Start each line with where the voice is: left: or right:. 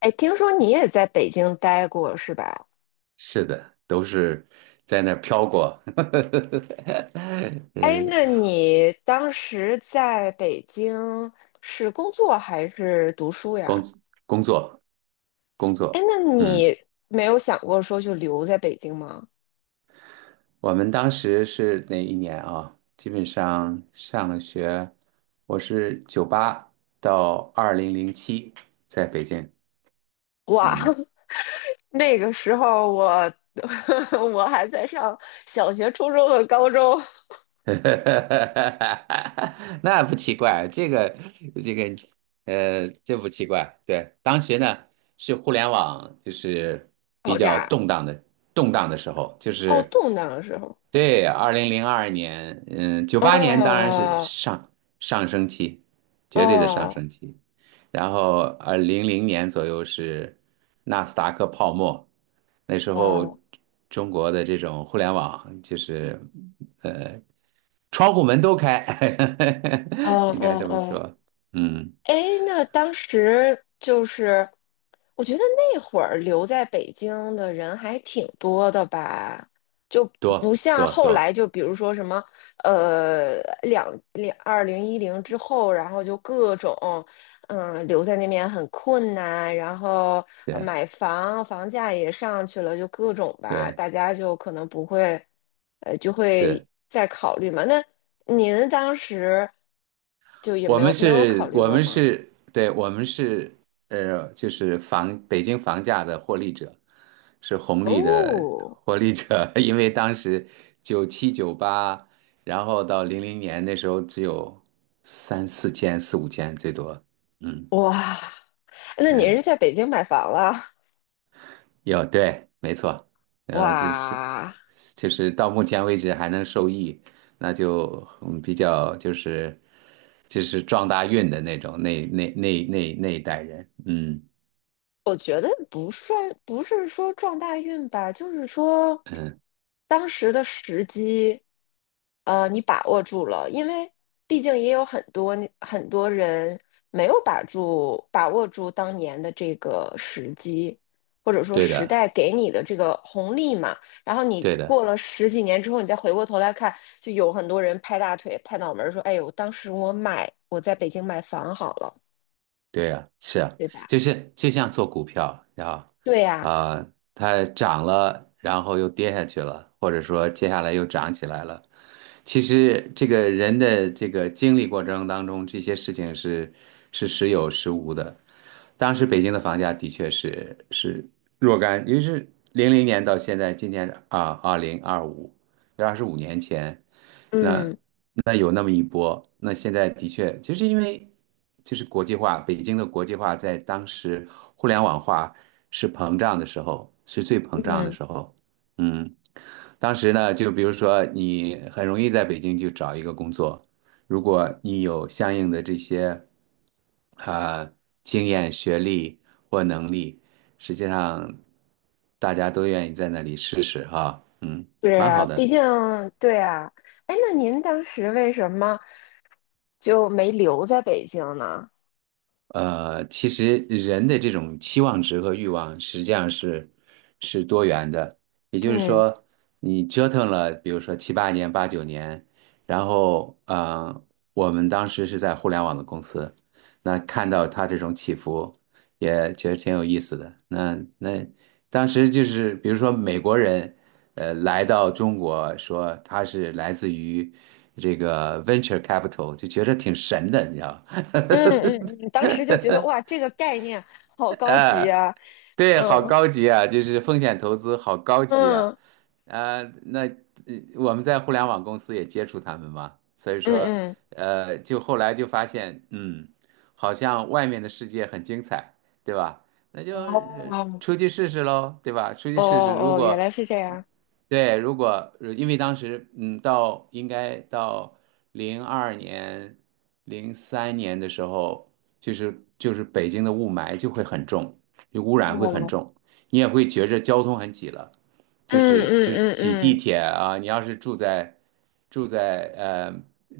left: 哎，听说你也在北京待过是吧？
right: 是的，都是在那儿飘过。
left: 哎，
right: 呃，
left: 那你当时在北京是工作还是读书
right: 工
left: 呀？
right: 工作工
left: 哎，
right: 作，
left: 那
right: 嗯，
left: 你没有想过说就留在北京吗？
right: 我们当时是哪一年啊？基本上上了学，我是九八到2007在北京，
left: 哇，
right: 嗯。
left: 那个时候我 我还在上小学、初中和高中。
right: 那不奇怪，这个这不奇怪。对，当时呢是互联网，就是比
left: 爆
right: 较
left: 炸。
right: 动荡的时候，就
left: 哦，
right: 是
left: 动荡的时候。
right: 对，2002年。嗯，1998年当然是
left: 哦
right: 上升期，绝对的上
left: 哦
right: 升期。然后零零年左右是纳斯达克泡沫，那时候
left: 哦
right: 中国的这种互联网就是窗户门都开，
left: 哦 哦
right: 应该这
left: 哦
right: 么
left: 哦。
right: 说。嗯，
left: 哎，那当时就是，我觉得那会儿留在北京的人还挺多的吧，就不
right: 多
left: 像
right: 多
left: 后来，
right: 多，
left: 就比如说什么，呃，两2010之后，然后就各种，留在那边很困难，然后
right: 是，
left: 买房，房价也上去了，就各种吧，
right: 对，
left: 大家就可能不会，就
right: 是
left: 会再考虑嘛。那您当时就也没有没有考虑过吗？
right: 我们是，就是房北京房价的获利者，是红利的
left: 哦。
right: 获利者。因为当时97、98，九八然后到零零年，那时候只有3、4千、4、5千最多。嗯，
left: 哇，那你是
right: 对。
left: 在北京买房了？
right: 有，对，没错，呃，就是
left: 哇，
right: 就是到目前为止还能受益，那就嗯比较，就是就是撞大运的那种那那那那那一代人。嗯
left: 我觉得不算，不是说撞大运吧，就是说
right: 嗯，
left: 当时的时机，你把握住了，因为毕竟也有很多很多人没有把握住当年的这个时机，或者说
right: 对
left: 时
right: 的，
left: 代给你的这个红利嘛。然后你
right: 对的，
left: 过了十几年之后，你再回过头来看，就有很多人拍大腿、拍脑门儿说："哎呦，当时我买，我在北京买房好了，
right: 对啊，是啊，
left: 对吧？"
right: 就是就像做股票，然后
left: 对呀，
right: 啊，它涨了，然后又跌下去了，或者说接下来又涨起来了。其实这个人的这个经历过程当中，这些事情是是时有时无的。当时北京的房价的确是若干，因为是零零年到现在，今年啊2025，25年前，那
left: 嗯
right: 那有那么一波。那现在的确就是因为就是国际化，北京的国际化在当时互联网化是膨胀的时候，是最膨胀的
left: 嗯。
right: 时候。嗯。当时呢，就比如说你很容易在北京就找一个工作，如果你有相应的这些啊经验、学历或能力，实际上大家都愿意在那里试试哈。嗯，
left: 是
right: 蛮好
left: 啊，毕
right: 的。
left: 竟对啊。哎，那您当时为什么就没留在北京呢？
right: 其实人的这种期望值和欲望实际上是多元的。也就是
left: 嗯
right: 说，你折腾了，比如说7、8年、8、9年，然后我们当时是在互联网的公司，那看到它这种起伏，也觉得挺有意思的。那当时就是，比如说美国人，来到中国说他是来自于这个 venture capital，就觉得挺神的，你知道吗？
left: 嗯嗯嗯，当时就 觉得哇，这个概念好高级
right: 哎，
left: 啊。
right: 对，好
left: 嗯
right: 高级啊，就是风险投资好高级啊。
left: 嗯
right: 啊、那呃我们在互联网公司也接触他们嘛。所以
left: 嗯
right: 说
left: 嗯。
right: 就后来就发现，嗯，好像外面的世界很精彩，对吧？那就
left: 哦
right: 出去试试喽，对吧？出去
left: 哦
right: 试试，如
left: 哦，原
right: 果
left: 来是这样。
right: 对，如果因为当时嗯，到应该到零二年、2003年的时候，就是北京的雾霾就会很重，污染会很
left: 哦，
right: 重，你也会觉着交通很挤了，就
left: 嗯
right: 是
left: 嗯
right: 就是
left: 嗯
right: 挤地
left: 嗯，
right: 铁啊。你要是住在住在呃，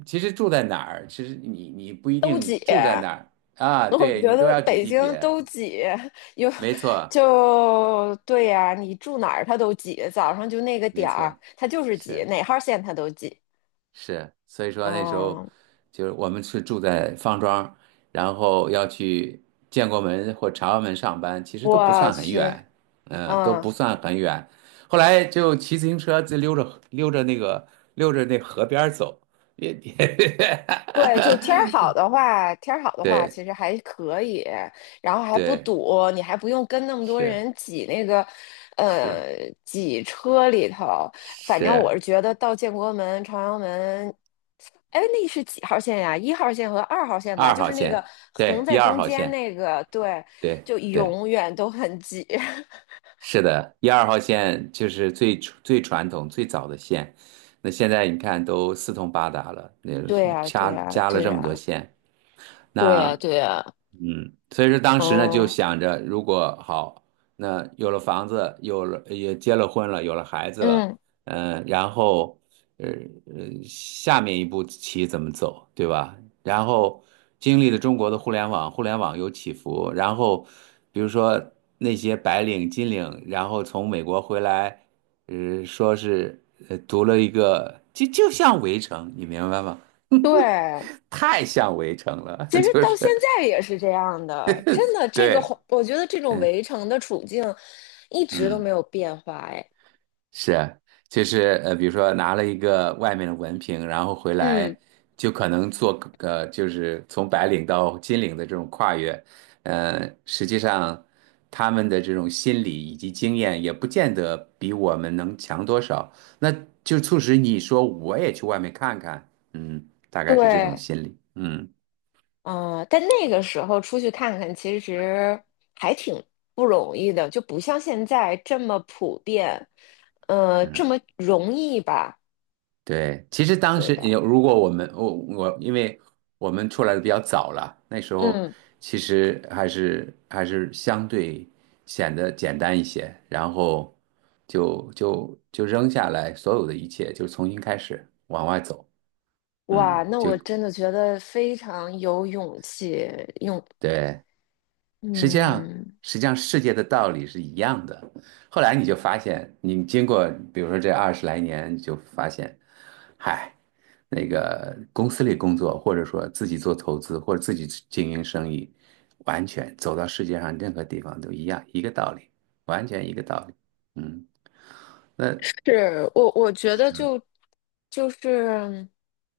right: 其实住在哪儿，其实你不一
left: 都
right: 定
left: 姐。
right: 住在哪儿啊，
left: 我
right: 对你
left: 觉
right: 都
left: 得
right: 要挤
left: 北
right: 地
left: 京
right: 铁。
left: 都挤，有
right: 没错
left: 就对呀、你住哪儿它都挤，早上就那个
right: 没
left: 点儿，
right: 错，
left: 它就是挤，
right: 是。
left: 哪号线它都挤。
right: 是，所以说那时候
left: 嗯，
right: 就是我们是住在方庄，然后要去建国门或朝阳门上班，其实都不
left: 我
right: 算很
left: 去。
right: 远。嗯，都
left: 嗯，
right: 不算很远。后来就骑自行车就溜着溜着溜着那河边儿走，也也。
left: 对，就天儿好的话，天儿好的话，
right: 对
left: 其实还可以，然后还不
right: 对，
left: 堵，你还不用跟那么多
right: 是
left: 人挤那个，
right: 是，
left: 呃，挤车里头。反正我
right: 是
left: 是觉得到建国门、朝阳门，哎，那是几号线呀？1号线和2号线吧，
right: 二
left: 就
right: 号
left: 是那个
right: 线，对
left: 横
right: 一
left: 在
right: 二
left: 中
right: 号
left: 间
right: 线，
left: 那个，对，
right: 对
left: 就
right: 对。
left: 永远都很挤。
right: 是的，一二号线就是最最传统、最早的线。那现在你看都四通八达了，那
left: 对
right: 是
left: 呀，对
right: 加
left: 呀，
right: 加了
left: 对
right: 这么多
left: 呀，
right: 线，
left: 对
right: 那
left: 呀，对呀。
right: 嗯。所以说当时呢就
left: 哦，
right: 想着，如果好，那有了房子，有了也结了婚了，有了孩子了，
left: 嗯，
right: 嗯。然后呃下面一步棋怎么走，对吧？然后经历了中国的互联网，互联网有起伏，然后比如说那些白领、金领，然后从美国回来，说是读了一个，就像《围城》，你明白吗？
left: 对，
right: 太像《围城》了，
left: 其实
right: 就
left: 到
right: 是
left: 现在也是这样的，真的，这个环
right: 对。
left: 我觉得这种
right: 嗯。
left: 围城的处境一直都
right: 嗯，
left: 没有变化。哎，
right: 是，就是比如说拿了一个外面的文凭，然后回
left: 嗯，
right: 来就可能做就是从白领到金领的这种跨越。实际上他们的这种心理以及经验也不见得比我们能强多少，那就促使你说我也去外面看看。嗯，大概是这种
left: 对，
right: 心理，嗯。
left: 嗯、但那个时候出去看看，其实还挺不容易的，就不像现在这么普遍，这么容易吧，
right: 对，其实当
left: 对
right: 时
left: 吧？
right: 有，如果我们因为我们出来的比较早了，那时候
left: 嗯，
right: 其实还是相对显得简单一些，然后就扔下来所有的一切，就重新开始往外走。
left: 哇，
right: 嗯，
left: 那
right: 就
left: 我真的觉得非常有勇气。用，
right: 对。实际上，
left: 嗯。
right: 实际上世界的道理是一样的。后来你就发现，你经过比如说这20来年，你就发现，嗨，那个公司里工作，或者说自己做投资，或者自己经营生意，完全走到世界上任何地方都一样，一个道理，完全一个道理。嗯，那
left: 是我，我觉得就是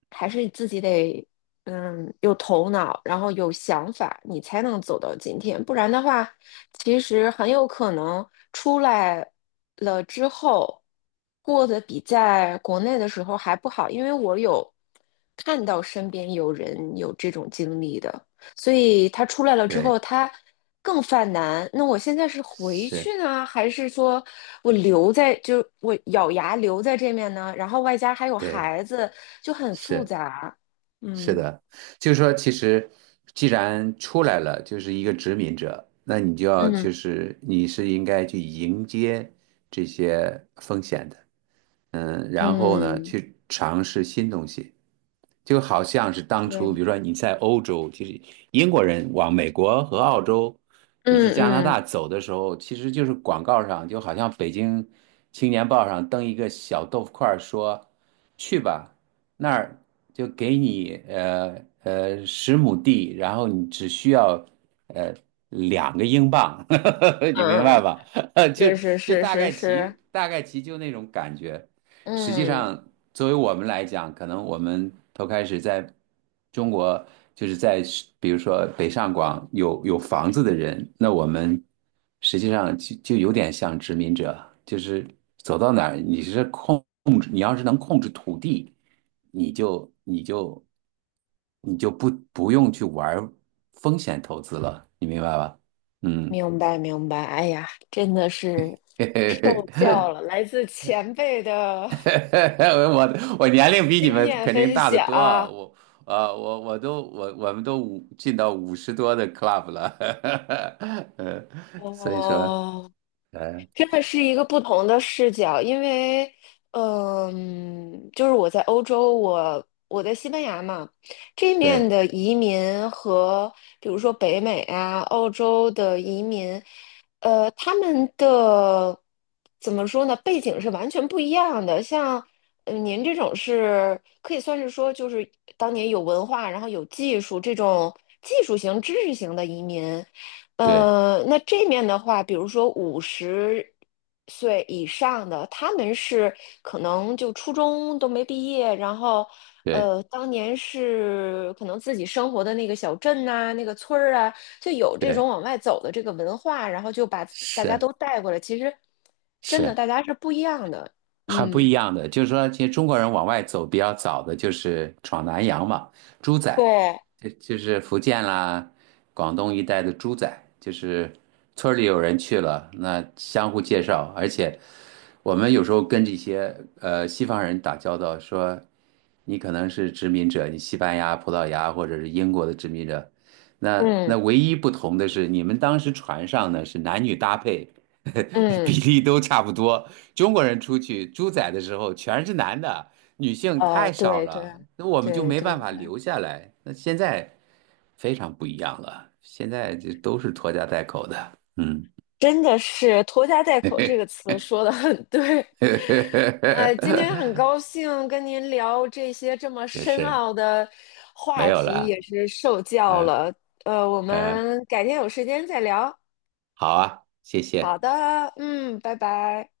left: 还是自己得有头脑，然后有想法，你才能走到今天。不然的话，其实很有可能出来了之后过得比在国内的时候还不好，因为我有看到身边有人有这种经历的。所以他出来了之后，
right: 对，
left: 他更犯难。那我现在是回
right: 是，
left: 去呢，还是说我留在，就我咬牙留在这面呢？然后外加还有
right: 对，
left: 孩子，就很复
right: 是。
left: 杂。
right: 是
left: 嗯
right: 的，就是说，其实既然出来了，就是一个殖民者，那你就要
left: 嗯
right: 就是你是应该去迎接这些风险的。嗯。然后呢，
left: 嗯，
right: 去尝试新东西，就好像是当初，
left: 对，
right: 比如说你在欧洲，其实英国人往美国和澳洲以
left: 嗯
right: 及加拿
left: 嗯
right: 大走的时候，其实就是广告上，就好像北京青年报上登一个小豆腐块儿说，去吧，那儿就给你10亩地，然后你只需要呃两个英镑。你明
left: 嗯
right: 白吧？就
left: 嗯，是
right: 就
left: 是是
right: 大
left: 是
right: 概
left: 是，
right: 其大概其就那种感觉。实际
left: 嗯，
right: 上，作为我们来讲，可能我们头开始在中国，就是在比如说北上广有房子的人，那我们实际上就有点像殖民者，就是走到哪儿，你是控制，你要是能控制土地，你就你就你就不用去玩风险投资了，你明白吧？嗯。
left: 明白明白。哎呀，真的是
right: 嘿嘿
left: 受教
right: 嘿，
left: 了，来自前辈 的
right: 我年龄比你
left: 经
right: 们
left: 验
right: 肯定
left: 分
right: 大得多啊。
left: 享。
right: 我们都五进到50多的 club 了，呃，所以说
left: 哦，
right: 嗯
left: 真的是一个不同的视角。因为，就是我在欧洲，我在西班牙嘛，这面
right: 对
left: 的移民和比如说北美啊、澳洲的移民，他们的怎么说呢？背景是完全不一样的。像，您这种是可以算是说，就是当年有文化，然后有技术这种技术型、知识型的移民。
right: 对
left: 那这面的话，比如说50岁以上的，他们是可能就初中都没毕业。然后，
right: 对
left: 当年是可能自己生活的那个小镇呐、那个村儿啊，就有这种
right: 对
left: 往外走的这个文化，然后就把大家
right: 是
left: 都带过来。其实，真的
right: 是。
left: 大家是不一样的。
right: 很不
left: 嗯，
right: 一样的。就是说，其实中国人往外走比较早的就是闯南洋嘛，猪仔，
left: 对，
right: 就是福建啦、广东一带的猪仔，就是村儿里有人去了，那相互介绍。而且我们有时候跟这些西方人打交道，说你可能是殖民者，你西班牙、葡萄牙或者是英国的殖民者，那
left: 嗯
right: 那唯一不同的是，你们当时船上呢是男女搭配。比
left: 嗯，
right: 例都差不多。中国人出去猪仔的时候全是男的，女性太少
left: 对对。
right: 了，那我们就
left: 对
right: 没
left: 对
right: 办法
left: 对，
right: 留下来。那现在非常不一样了，现在就都是拖家带口的，嗯。
left: 真的是"拖家带口"这个 词说的很对。哎，今天很高兴跟您聊这些这么
right: 也
left: 深
right: 是
left: 奥的
right: 没
left: 话
right: 有
left: 题，
right: 了。
left: 也是受教
right: 嗯
left: 了。我
right: 嗯，
left: 们改天有时间再聊。
right: 好啊，谢
left: 好
right: 谢。
left: 的，嗯，拜拜。